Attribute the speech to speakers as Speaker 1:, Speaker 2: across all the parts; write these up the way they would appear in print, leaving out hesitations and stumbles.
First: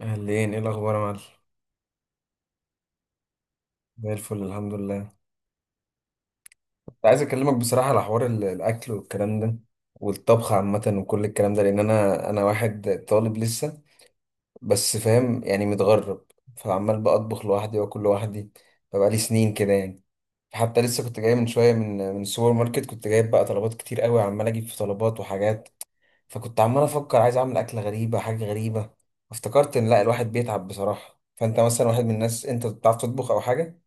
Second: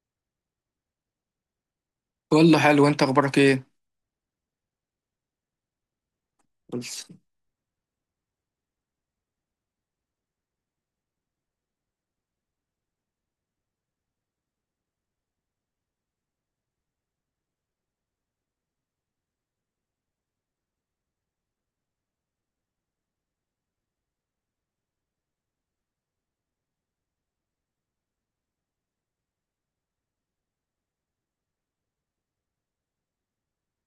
Speaker 1: اهلين، ايه الاخبار يا معلم؟
Speaker 2: كله حلو، انت اخبارك ايه؟
Speaker 1: زي الفل، الحمد لله. كنت
Speaker 2: بس.
Speaker 1: عايز اكلمك بصراحه على حوار الاكل والكلام ده والطبخ عامه وكل الكلام ده، لان انا واحد طالب لسه، بس فاهم يعني متغرب. فعمال بطبخ لوحدي واكل لوحدي فبقالي سنين كده يعني. حتى لسه كنت جاي من شويه، من السوبر ماركت، كنت جايب بقى طلبات كتير قوي، عمال اجيب في طلبات وحاجات. فكنت عمال افكر عايز اعمل اكله غريبه، حاجه غريبه. افتكرت ان لا، الواحد بيتعب بصراحه. فانت مثلا واحد من الناس، انت بتعرف تطبخ او حاجه؟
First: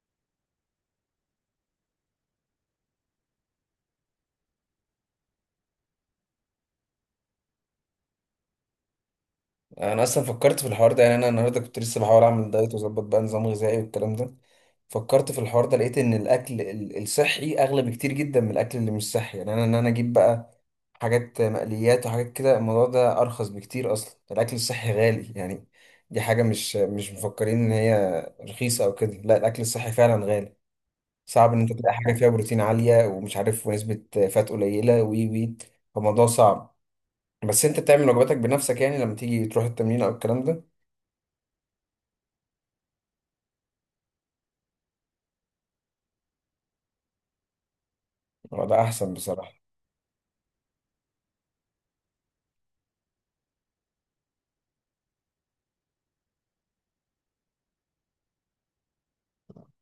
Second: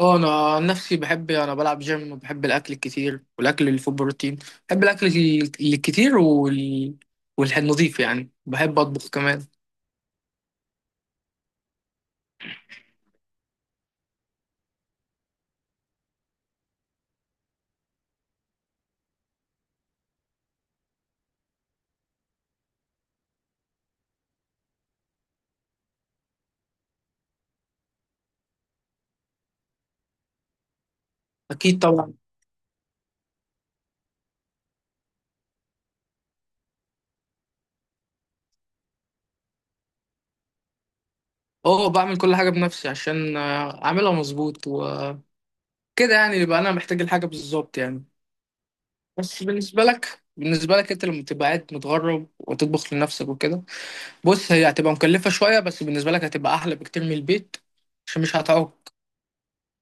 Speaker 2: اه، انا عن نفسي بحب، انا بلعب جيم وبحب الاكل الكتير والاكل اللي فيه بروتين. بحب الاكل الكتير والنظيف، يعني بحب اطبخ كمان.
Speaker 1: انا اصلا فكرت في الحوار ده، يعني انا النهارده كنت لسه بحاول اعمل دايت واظبط بقى نظام غذائي والكلام ده. فكرت في الحوار ده، لقيت ان الاكل الصحي اغلى بكتير جدا من الاكل اللي مش صحي، يعني انا اجيب بقى حاجات مقليات وحاجات كده الموضوع ده ارخص بكتير، اصلا الاكل الصحي غالي يعني. دي حاجه مش مفكرين ان هي رخيصه او كده، لا الاكل الصحي فعلا غالي. صعب ان انت
Speaker 2: اكيد
Speaker 1: تلاقي حاجه
Speaker 2: طبعا.
Speaker 1: فيها بروتين عاليه ومش عارف ونسبه فات قليله وي وي. فالموضوع صعب. بس انت بتعمل وجباتك بنفسك، يعني لما تيجي تروح التمرين او الكلام ده؟
Speaker 2: اه، بعمل كل حاجه بنفسي عشان اعملها مظبوط وكده، يعني يبقى انا محتاج الحاجه بالظبط يعني.
Speaker 1: هو ده احسن
Speaker 2: بس
Speaker 1: بصراحه.
Speaker 2: بالنسبه لك انت لما تبقى قاعد متغرب وتطبخ لنفسك وكده، بص هي هتبقى مكلفه شويه، بس بالنسبه لك هتبقى احلى بكتير من البيت عشان مش هتعوق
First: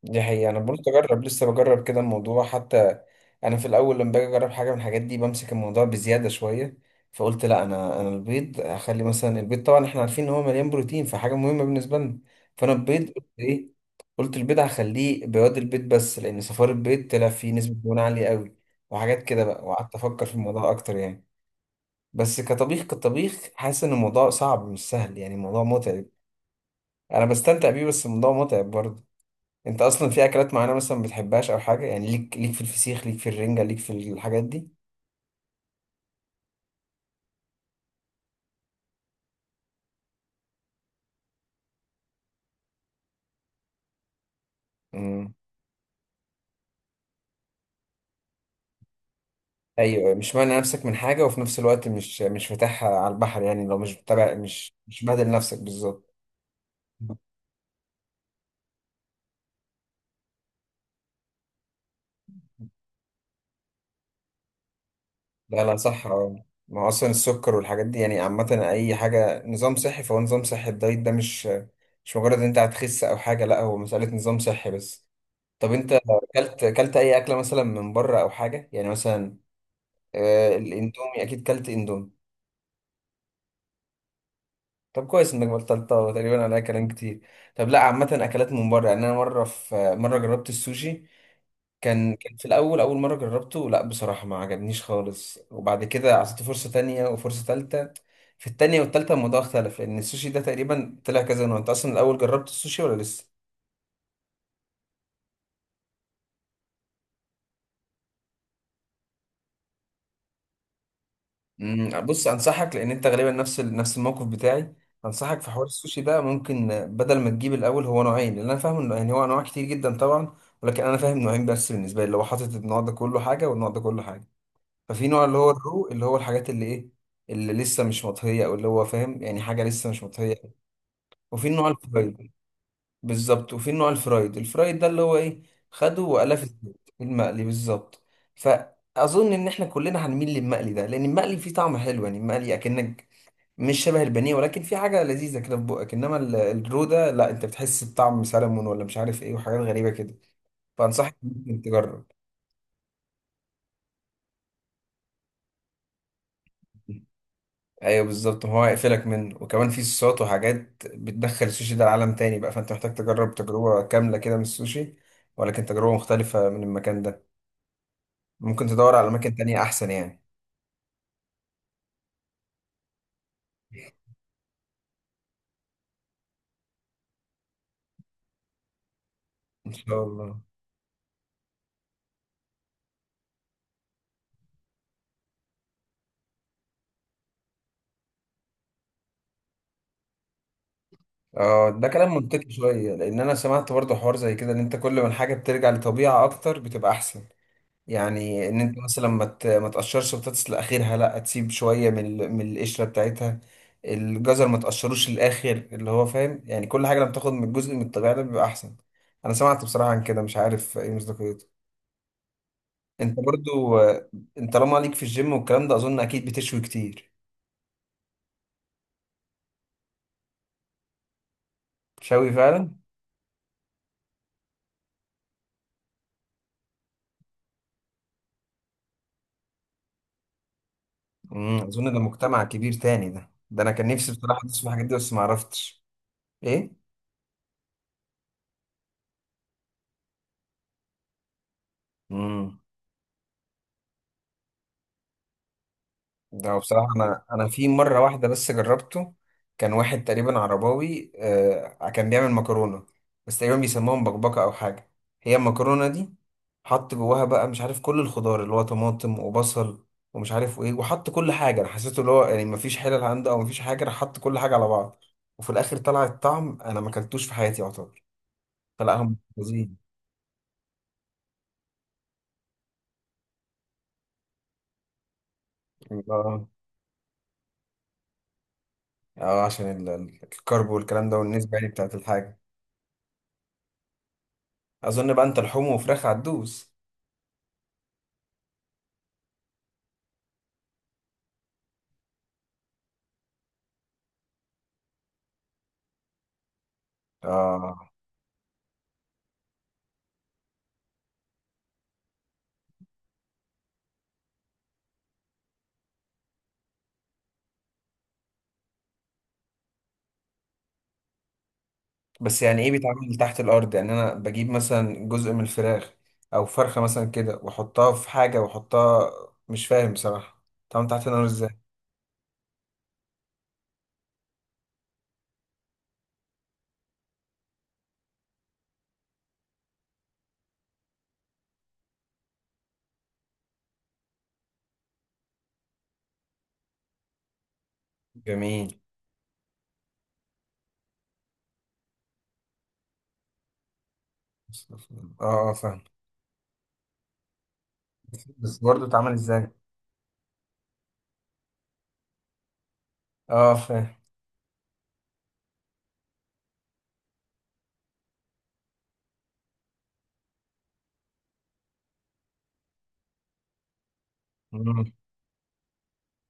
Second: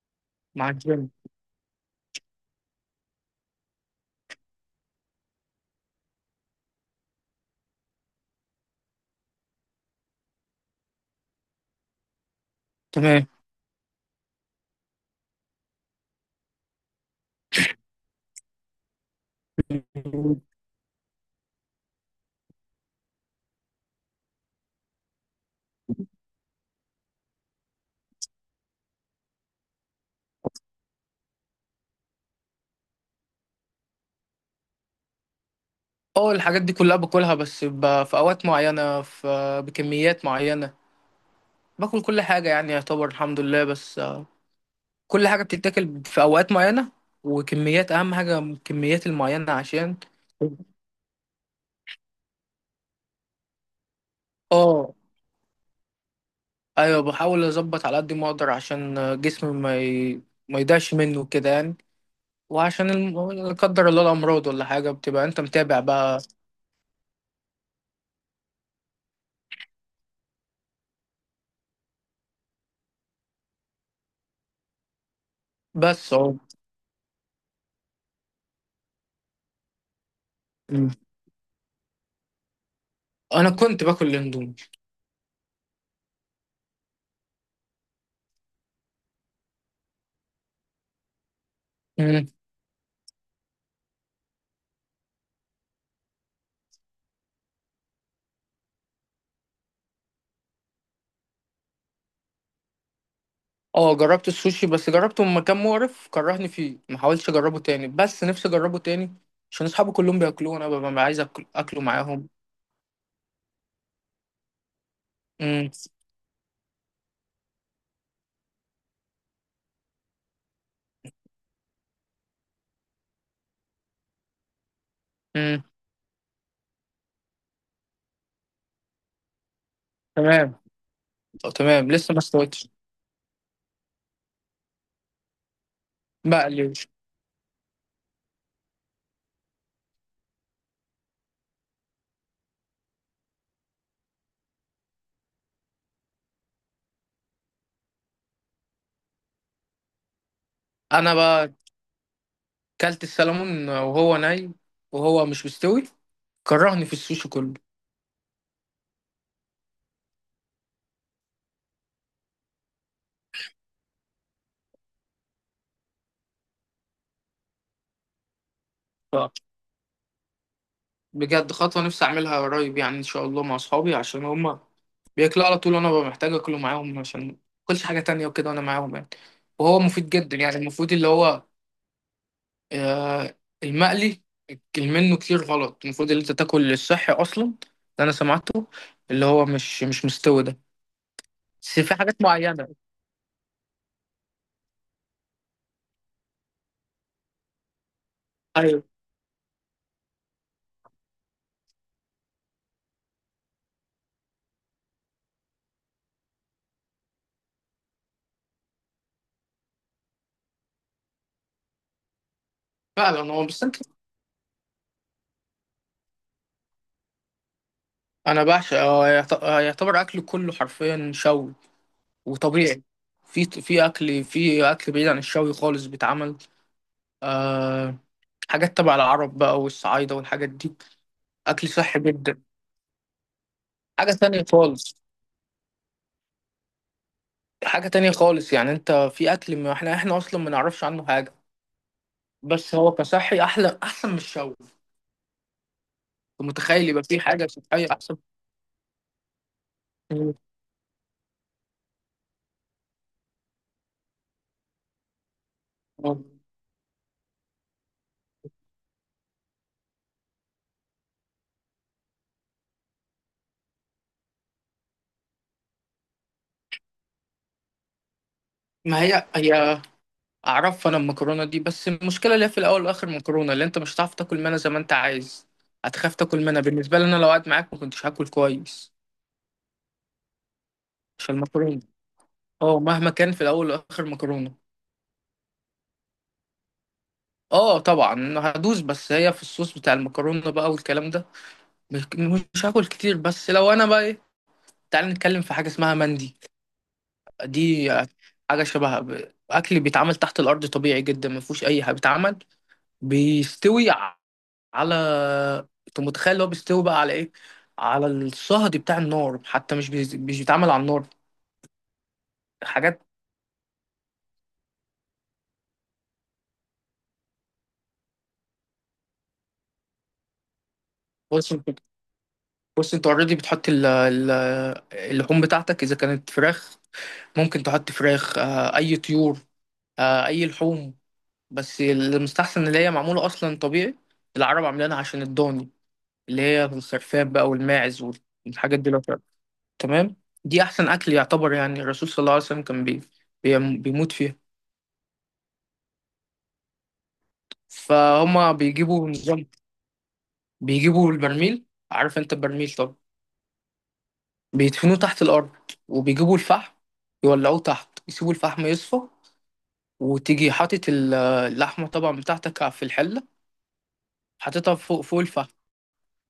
Speaker 1: دي حقيقه، انا
Speaker 2: مع
Speaker 1: بقول
Speaker 2: الجيم.
Speaker 1: اجرب، لسه بجرب كده الموضوع حتى. انا في الاول لما باجي اجرب حاجه من الحاجات دي بمسك الموضوع بزياده شويه. فقلت لا، انا البيض اخلي مثلا البيض، طبعا احنا عارفين ان هو مليان بروتين فحاجه مهمه بالنسبه لنا. فانا البيض قلت
Speaker 2: تمام.
Speaker 1: ايه؟ قلت البيض هخليه بياض البيض بس، لان صفار البيض طلع فيه نسبه دهون عاليه قوي وحاجات كده بقى، وقعدت افكر في الموضوع اكتر يعني. بس كطبيخ حاسس ان الموضوع صعب مش سهل، يعني الموضوع متعب. انا بستمتع بيه بس الموضوع متعب برضه. انت اصلا في اكلات معينه مثلا ما بتحبهاش او حاجه؟ يعني ليك في الفسيخ، ليك في الرنجه، ليك في الحاجات دي؟
Speaker 2: اه، الحاجات دي كلها باكلها، بس في اوقات معينه، بكميات معينه. باكل كل حاجه يعني، يعتبر الحمد لله، بس كل
Speaker 1: امم.
Speaker 2: حاجه بتتاكل في اوقات معينه، وكميات اهم حاجه الكميات المعينه عشان
Speaker 1: ايوه، مش مانع نفسك من حاجه وفي نفس الوقت مش فاتحها على البحر، يعني لو مش متابع مش
Speaker 2: اه،
Speaker 1: مش بادل نفسك بالظبط.
Speaker 2: ايوه، بحاول اظبط على قد ما اقدر عشان جسمي ما يضيعش منه كده يعني. وعشان لا قدر الله الامراض ولا حاجه، بتبقى انت
Speaker 1: لا، لا،
Speaker 2: متابع
Speaker 1: صح.
Speaker 2: بقى.
Speaker 1: اه، ما هو اصلا السكر والحاجات دي يعني عامه، اي حاجه نظام صحي فهو نظام صحي. الدايت ده مش مجرد ان انت هتخس او حاجه، لا هو مساله نظام صحي بس. طب انت
Speaker 2: بس اه.
Speaker 1: اكلت اي اكله مثلا من بره او حاجه، يعني مثلا
Speaker 2: مم.
Speaker 1: الاندومي؟ اكيد كلت اندومي.
Speaker 2: انا كنت باكل الاندومي.
Speaker 1: طب كويس انك بطلتها، وتقريبا عليها كلام كتير. طب لا، عامة اكلات من بره يعني، انا مرة، في مرة جربت السوشي. كان في الاول، اول مرة جربته، لا بصراحة ما عجبنيش خالص. وبعد كده عطيته فرصة تانية وفرصة تالتة. في التانية والتالتة الموضوع اختلف، لان السوشي ده تقريبا طلع كذا نوع. انت اصلا الاول جربت السوشي ولا لسه؟
Speaker 2: اه، جربت السوشي بس جربته من مكان مقرف كرهني فيه، ما حاولتش اجربه تاني، بس نفسي اجربه تاني عشان اصحابي كلهم بياكلوه، انا ببقى عايز اكل اكله
Speaker 1: مم، بص
Speaker 2: معاهم.
Speaker 1: انصحك، لان انت غالبا نفس الموقف بتاعي. انصحك في حوار
Speaker 2: امم.
Speaker 1: السوشي ده، ممكن بدل ما تجيب الاول، هو نوعين، لان انا فاهم انه يعني هو انواع كتير جدا طبعا. ولكن انا فاهم نوعين بس بالنسبه لي، اللي هو حاطط النوع ده كله حاجه والنوع ده كله حاجه. ففي نوع اللي هو
Speaker 2: امم.
Speaker 1: الرو، اللي هو الحاجات اللي ايه، اللي لسه مش مطهيه، او اللي هو فاهم يعني حاجه لسه مش
Speaker 2: تمام.
Speaker 1: مطهيه. وفي
Speaker 2: طب
Speaker 1: النوع
Speaker 2: تمام، لسه ما
Speaker 1: الفرايد.
Speaker 2: استويتش.
Speaker 1: بالظبط. وفي النوع الفرايد ده اللي هو ايه؟ خده وقلاه في الزيت.
Speaker 2: بقليوش.
Speaker 1: المقلي بالظبط. فاظن ان احنا كلنا هنميل للمقلي ده، لان المقلي فيه طعم حلو. يعني المقلي اكنك مش شبه البانيه، ولكن في حاجه لذيذه كده في بقك. انما الرو ده لا، انت بتحس بطعم سلمون ولا مش عارف ايه وحاجات غريبه كده.
Speaker 2: انا
Speaker 1: فانصحك
Speaker 2: بقى
Speaker 1: ممكن تجرب.
Speaker 2: كلت السلمون وهو ني، وهو مش مستوي، كرهني في السوشي كله.
Speaker 1: ايوه بالظبط، ما هو هيقفلك منه. وكمان في صوصات وحاجات بتدخل السوشي ده لعالم تاني بقى، فانت محتاج تجرب تجربه كامله كده من السوشي، ولكن تجربه مختلفه من المكان ده. ممكن تدور على
Speaker 2: ف-
Speaker 1: اماكن تانية احسن يعني.
Speaker 2: بجد خطوة نفسي اعملها قريب يعني ان شاء الله مع اصحابي عشان هما بياكلوا على طول، وانا ببقى محتاج اكله معاهم عشان ما اكلش حاجة تانية وكده وانا معاهم يعني.
Speaker 1: ان
Speaker 2: وهو
Speaker 1: شاء
Speaker 2: مفيد جدا
Speaker 1: الله.
Speaker 2: يعني، المفروض اللي هو آه، المقلي منه كتير غلط، المفروض اللي انت تاكل الصحي اصلا، ده انا سمعته، اللي هو مش مستوي ده.
Speaker 1: اه،
Speaker 2: بس
Speaker 1: ده
Speaker 2: في
Speaker 1: كلام
Speaker 2: حاجات
Speaker 1: منطقي
Speaker 2: معينه.
Speaker 1: شويه، لان انا سمعت برضه حوار زي كده، ان انت كل ما الحاجه بترجع لطبيعه اكتر بتبقى احسن. يعني ان انت
Speaker 2: ايوه
Speaker 1: مثلا ما تقشرش بطاطس لاخرها، لا تسيب شويه من من القشره بتاعتها. الجزر ما تقشروش للاخر، اللي هو فاهم يعني كل حاجه لما تاخد من الجزء من الطبيعه ده بيبقى احسن. انا سمعت بصراحه عن كده، مش عارف ايه مصداقيته. انت
Speaker 2: فعلا، هو بس انت.
Speaker 1: برضو آه، انت طالما ليك في الجيم والكلام ده، اظن اكيد بتشوي كتير.
Speaker 2: انا بعشق، هو يعتبر اكل كله حرفيا شوي
Speaker 1: شوي فعلا.
Speaker 2: وطبيعي. في في اكل في اكل بعيد عن الشوي خالص بيتعمل. أه، حاجات تبع العرب بقى والصعايده والحاجات دي.
Speaker 1: امم.
Speaker 2: اكل
Speaker 1: اظن ده
Speaker 2: صحي جدا،
Speaker 1: مجتمع كبير تاني. ده انا كان نفسي
Speaker 2: حاجه
Speaker 1: بصراحه
Speaker 2: تانية
Speaker 1: ادرس في الحاجات دي
Speaker 2: خالص.
Speaker 1: بس ما عرفتش. ايه.
Speaker 2: حاجه تانية خالص، يعني انت في اكل ما احنا اصلا ما نعرفش عنه حاجه.
Speaker 1: امم
Speaker 2: بس هو كصحي احلى، احسن من الشاورما. أنت
Speaker 1: ده بصراحة
Speaker 2: متخيل يبقى في
Speaker 1: أنا
Speaker 2: حاجه
Speaker 1: أنا في
Speaker 2: صحيه
Speaker 1: مرة
Speaker 2: احسن؟
Speaker 1: واحدة بس جربته. كان واحد تقريبا عرباوي، كان بيعمل مكرونة، بس تقريبا بيسموها مبكبكة أو حاجة. هي المكرونة دي،
Speaker 2: مم.
Speaker 1: حط جواها بقى مش عارف كل الخضار، اللي هو طماطم وبصل ومش عارف وإيه، وحط كل حاجة. أنا حسيته اللي هو يعني مفيش حلل عنده أو مفيش حاجة، راح حط كل حاجة على بعض. وفي الآخر طلع الطعم، أنا ما أكلتوش في حياتي يعتبر. فلا
Speaker 2: ما
Speaker 1: هم
Speaker 2: هي هي
Speaker 1: محفوظين.
Speaker 2: اعرف انا المكرونه دي، بس المشكله اللي هي في الاول والاخر مكرونه، اللي انت مش هتعرف تاكل منها زي ما انت عايز، هتخاف تاكل
Speaker 1: آه،
Speaker 2: منها. بالنسبه لي انا لو قعدت معاك ما كنتش هاكل كويس
Speaker 1: آه، عشان الكرب والكلام ده
Speaker 2: عشان
Speaker 1: والنسبة يعني
Speaker 2: المكرونه.
Speaker 1: بتاعت الحاجة.
Speaker 2: اه، مهما كان في الاول والاخر مكرونه.
Speaker 1: أظن بقى أنت لحوم وفراخ هتدوس.
Speaker 2: اه طبعا هدوس، بس هي في الصوص بتاع المكرونه بقى والكلام ده، مش مش هاكل كتير، بس لو انا بقى ايه، تعال نتكلم في حاجه اسمها مندي.
Speaker 1: آه.
Speaker 2: دي حاجة شبه أكل بيتعمل تحت الأرض، طبيعي جدا ما فيهوش أي حاجة، بيتعمل بيستوي على. أنت متخيل اللي هو بيستوي بقى على إيه؟ على الصهد بتاع النار، حتى مش بيتعمل على النار.
Speaker 1: بس يعني ايه
Speaker 2: حاجات.
Speaker 1: بيتعمل تحت الارض؟ يعني انا بجيب مثلا جزء من الفراخ، او فرخه مثلا كده واحطها في حاجه واحطها، مش فاهم بصراحه اتعمل تحت النار
Speaker 2: بص
Speaker 1: ازاي.
Speaker 2: أنت- بص أنت أوريدي بتحط اللحوم بتاعتك، إذا كانت فراخ ممكن تحط فراخ، أي طيور، أي لحوم، بس المستحسن اللي هي معمولة أصلا طبيعي، العرب عاملينها عشان الضاني اللي هي الخرفان بقى والماعز والحاجات
Speaker 1: جميل.
Speaker 2: دي. تمام. دي احسن اكل يعتبر، يعني الرسول صلى الله عليه وسلم كان بيموت فيها.
Speaker 1: اه، اه، فاهم.
Speaker 2: فهما
Speaker 1: بس برضه
Speaker 2: بيجيبوا
Speaker 1: اتعمل
Speaker 2: نظام،
Speaker 1: ازاي؟
Speaker 2: بيجيبوا البرميل، عارف انت البرميل؟ طب
Speaker 1: اه، فاهم.
Speaker 2: بيدفنوه تحت الارض وبيجيبوا الفحم، يولعوه تحت، يسيبوا الفحم يصفى، وتيجي حاطط اللحمه طبعا بتاعتك في الحله، حاططها
Speaker 1: مم.
Speaker 2: فوق فوق الفحم،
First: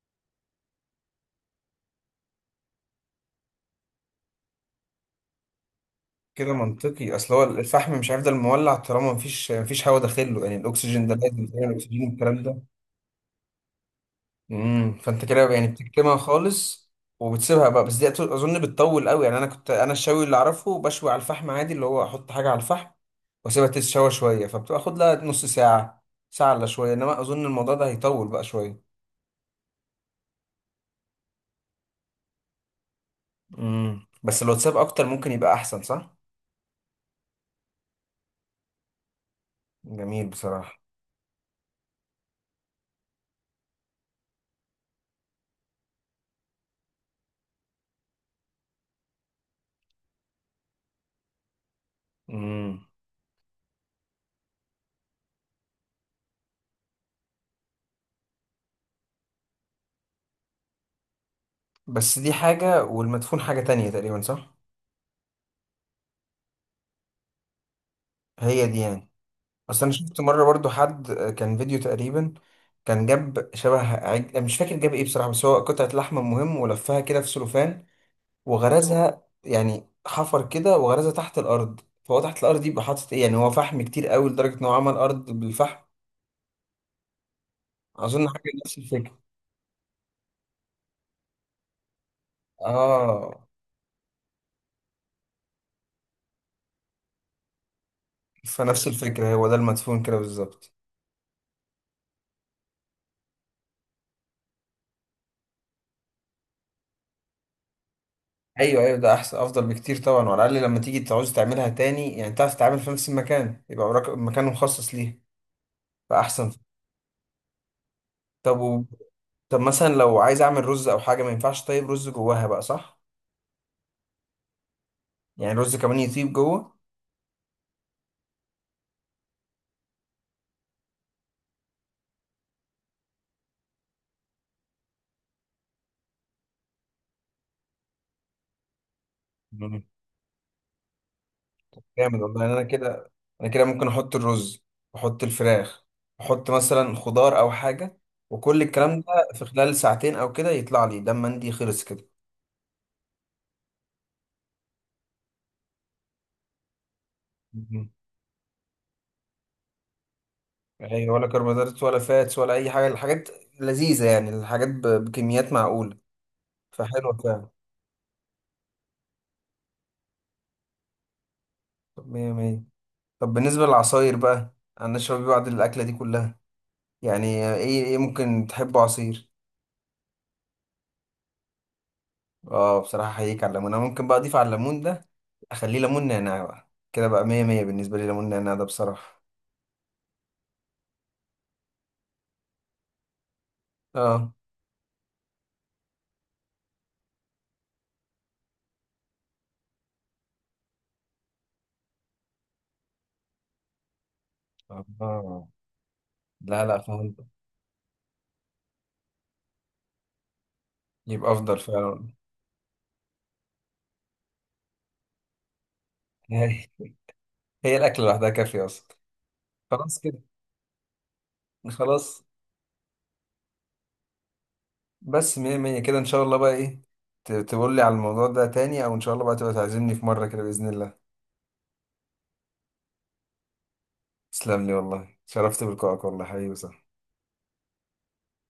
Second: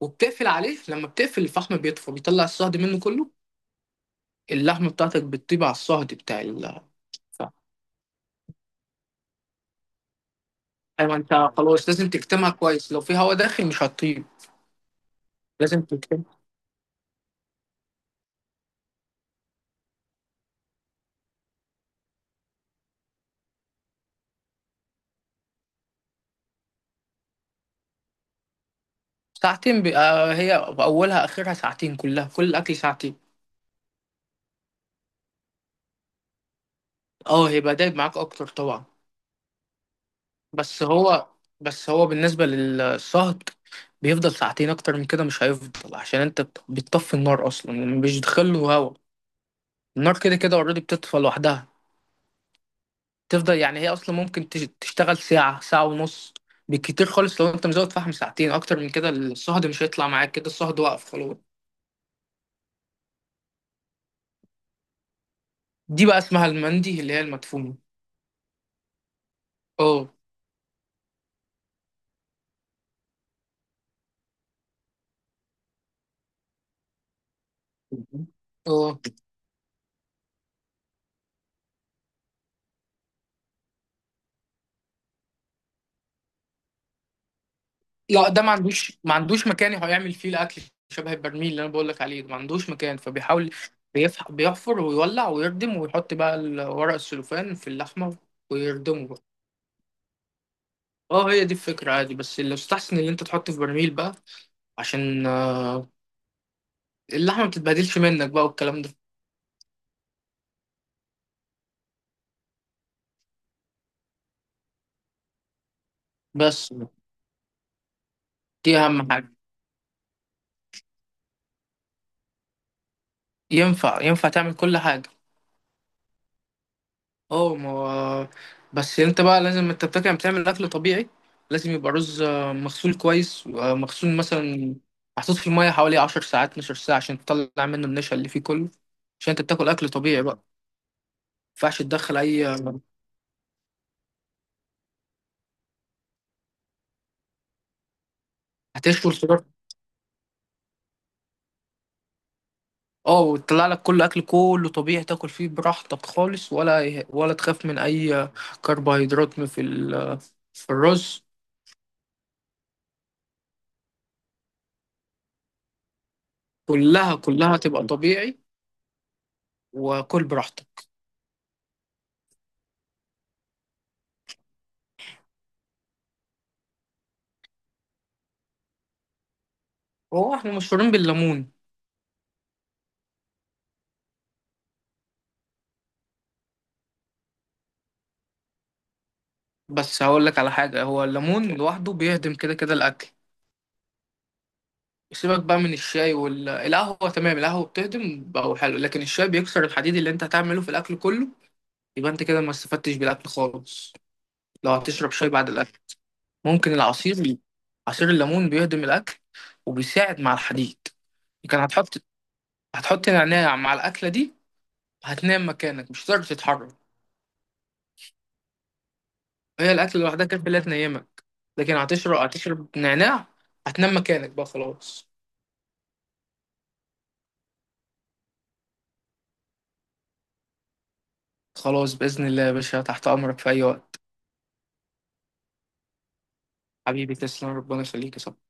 Speaker 2: وبتقفل عليه. لما بتقفل، الفحم بيطفى، بيطلع الصهد منه كله، اللحمه بتاعتك بتطيب على الصهد بتاع
Speaker 1: كده
Speaker 2: الفحم.
Speaker 1: منطقي، اصل هو الفحم مش هيفضل مولع طالما مفيش هواء داخله، يعني الاكسجين ده
Speaker 2: ايوه،
Speaker 1: لازم
Speaker 2: انت
Speaker 1: يتعمل
Speaker 2: خلاص
Speaker 1: اكسجين
Speaker 2: لازم
Speaker 1: والكلام
Speaker 2: تكتمها
Speaker 1: ده.
Speaker 2: كويس، لو في هواء داخل مش هتطيب.
Speaker 1: فانت كده يعني
Speaker 2: لازم.
Speaker 1: بتكتمها خالص. وبتسيبها بقى. بس دي اظن بتطول قوي، يعني انا الشوي اللي اعرفه، بشوي على الفحم عادي، اللي هو احط حاجه على الفحم واسيبها تتشوى شويه فبتاخد لها نص ساعه، ساعه الا شويه. انما اظن الموضوع ده هيطول بقى شويه.
Speaker 2: ساعتين بي... آه هي اولها اخرها ساعتين كلها، كل الاكل ساعتين.
Speaker 1: بس لو تساب اكتر ممكن يبقى احسن صح.
Speaker 2: اه، هيبقى دايب معاك اكتر طبعا.
Speaker 1: جميل بصراحه.
Speaker 2: بس هو بس هو بالنسبه للصهد، بيفضل ساعتين، اكتر من كده مش هيفضل عشان انت بتطفي النار اصلا، يعني مش له هوا، النار كده كده اوريدي بتطفى لوحدها،
Speaker 1: امم.
Speaker 2: تفضل يعني هي اصلا ممكن تشتغل ساعه، ساعه ونص بالكتير خالص. لو انت مزود فحم ساعتين، اكتر من كده الصهد مش هيطلع معاك، كده الصهد واقف خلاص.
Speaker 1: بس دي حاجه والمدفون حاجه تانية تقريبا صح؟
Speaker 2: دي بقى اسمها المندي، اللي هي المدفونه.
Speaker 1: هي دي يعني. بس انا
Speaker 2: اه،
Speaker 1: شفت مره برضو حد، كان فيديو تقريبا. كان جاب شبه مش فاكر جاب ايه بصراحه، بس هو قطعه لحم مهم، ولفها كده في سلوفان
Speaker 2: اه.
Speaker 1: وغرزها، يعني حفر كده وغرزها تحت الارض. فهو تحت الارض دي يبقى حاطط ايه؟ يعني هو فحم كتير قوي لدرجه ان هو عمل ارض بالفحم. اظن
Speaker 2: لا ده
Speaker 1: حاجه
Speaker 2: ما
Speaker 1: نفس
Speaker 2: عندوش ما
Speaker 1: الفكره.
Speaker 2: عندوش مكان هيعمل فيه الاكل، شبه البرميل اللي انا بقول لك عليه ده ما عندوش مكان،
Speaker 1: اه.
Speaker 2: فبيحاول بيحفر ويولع ويردم، ويحط بقى ورق السلوفان في اللحمه،
Speaker 1: فنفس
Speaker 2: ويردمه بقى.
Speaker 1: الفكره، هو ده المدفون كده بالظبط.
Speaker 2: اه، هي دي الفكره عادي، بس اللي يستحسن اللي انت تحطه في برميل بقى عشان اللحمه ما بتتبهدلش منك بقى
Speaker 1: ايوه،
Speaker 2: والكلام ده.
Speaker 1: ايوه، ده احسن، افضل بكتير طبعا. وعلى الاقل لما تيجي تعوز تعملها تاني يعني تعرف تتعامل في نفس المكان، يبقى وراك مكان مخصص ليه فاحسن.
Speaker 2: بس
Speaker 1: طب
Speaker 2: دي
Speaker 1: و...
Speaker 2: اهم حاجه.
Speaker 1: طب مثلا لو عايز اعمل رز او حاجه ما ينفعش؟ طيب رز جواها بقى صح؟
Speaker 2: ينفع تعمل كل حاجه.
Speaker 1: يعني الرز كمان يطيب جوه؟
Speaker 2: اه، ما هو- بس انت بقى لازم، انت بتاكل بتعمل اكل طبيعي، لازم يبقى رز مغسول كويس، مغسول مثلا محطوط في الميه حوالي 10 ساعات 12 ساعه عشان تطلع منه النشا اللي فيه كله، عشان انت بتاكل
Speaker 1: مم.
Speaker 2: اكل طبيعي بقى ما ينفعش تدخل
Speaker 1: جامد والله.
Speaker 2: اي
Speaker 1: انا كده، انا كده ممكن احط الرز واحط الفراخ واحط مثلا خضار او حاجه، وكل الكلام
Speaker 2: هتشوي
Speaker 1: ده في
Speaker 2: الخضار.
Speaker 1: خلال ساعتين او كده يطلع لي دم مندي، خلص كده.
Speaker 2: اه، وتطلع لك كل اكل كله طبيعي تاكل فيه براحتك خالص، ولا تخاف من
Speaker 1: مم.
Speaker 2: اي كربوهيدرات في ال- آه، في
Speaker 1: اي،
Speaker 2: الرز.
Speaker 1: ولا كربوهيدرات ولا فاتس ولا اي حاجه، الحاجات لذيذه يعني، الحاجات بكميات معقوله
Speaker 2: كلها
Speaker 1: فحلوه فعلا.
Speaker 2: كلها تبقى طبيعي وكل براحتك.
Speaker 1: طب مية مية. طب بالنسبه للعصاير بقى، انا اشرب إيه بعد الاكله دي كلها؟ يعني ايه ممكن تحبه عصير؟
Speaker 2: هو احنا مشهورين بالليمون.
Speaker 1: اه، بصراحة احييك على الليمون. انا ممكن بقى اضيف على الليمون ده، اخليه ليمون نعناع بقى كده بقى. مية مية بالنسبة لي، ليمون نعناع ده بصراحة.
Speaker 2: بس هقول لك على حاجة، هو الليمون لوحده بيهضم كده كده الأكل،
Speaker 1: اه.
Speaker 2: سيبك بقى من الشاي والقهوة. تمام، القهوة بتهضم بقى، هو حلو، لكن الشاي بيكسر الحديد اللي أنت هتعمله في الأكل كله، يبقى أنت كده ما استفدتش بالأكل خالص لو هتشرب شاي
Speaker 1: اه،
Speaker 2: بعد الأكل.
Speaker 1: لا،
Speaker 2: ممكن
Speaker 1: لا، فهمت.
Speaker 2: العصير، عصير الليمون بيهضم الأكل وبيساعد مع الحديد.
Speaker 1: يبقى افضل
Speaker 2: كان هتحط
Speaker 1: فعلا.
Speaker 2: هتحط نعناع مع الأكلة دي، هتنام مكانك مش هتقدر
Speaker 1: هي،
Speaker 2: تتحرك.
Speaker 1: هي الاكل لوحدها كافية اصلا.
Speaker 2: هي الأكل
Speaker 1: خلاص كده.
Speaker 2: لوحدها كانت لا تنيمك، لكن هتشرب
Speaker 1: خلاص.
Speaker 2: هتشرب نعناع هتنام مكانك بقى خلاص.
Speaker 1: بس مية مية كده ان شاء الله بقى ايه، تقول لي على الموضوع ده تاني، او ان شاء الله بقى تبقى تعزمني في مرة كده بإذن الله.
Speaker 2: خلاص بإذن الله يا باشا، تحت أمرك في أي وقت.
Speaker 1: تسلم لي والله، شرفت بلقائك والله، حبيبي صح.
Speaker 2: حبيبي تسلم، ربنا يخليك يا صاحبي.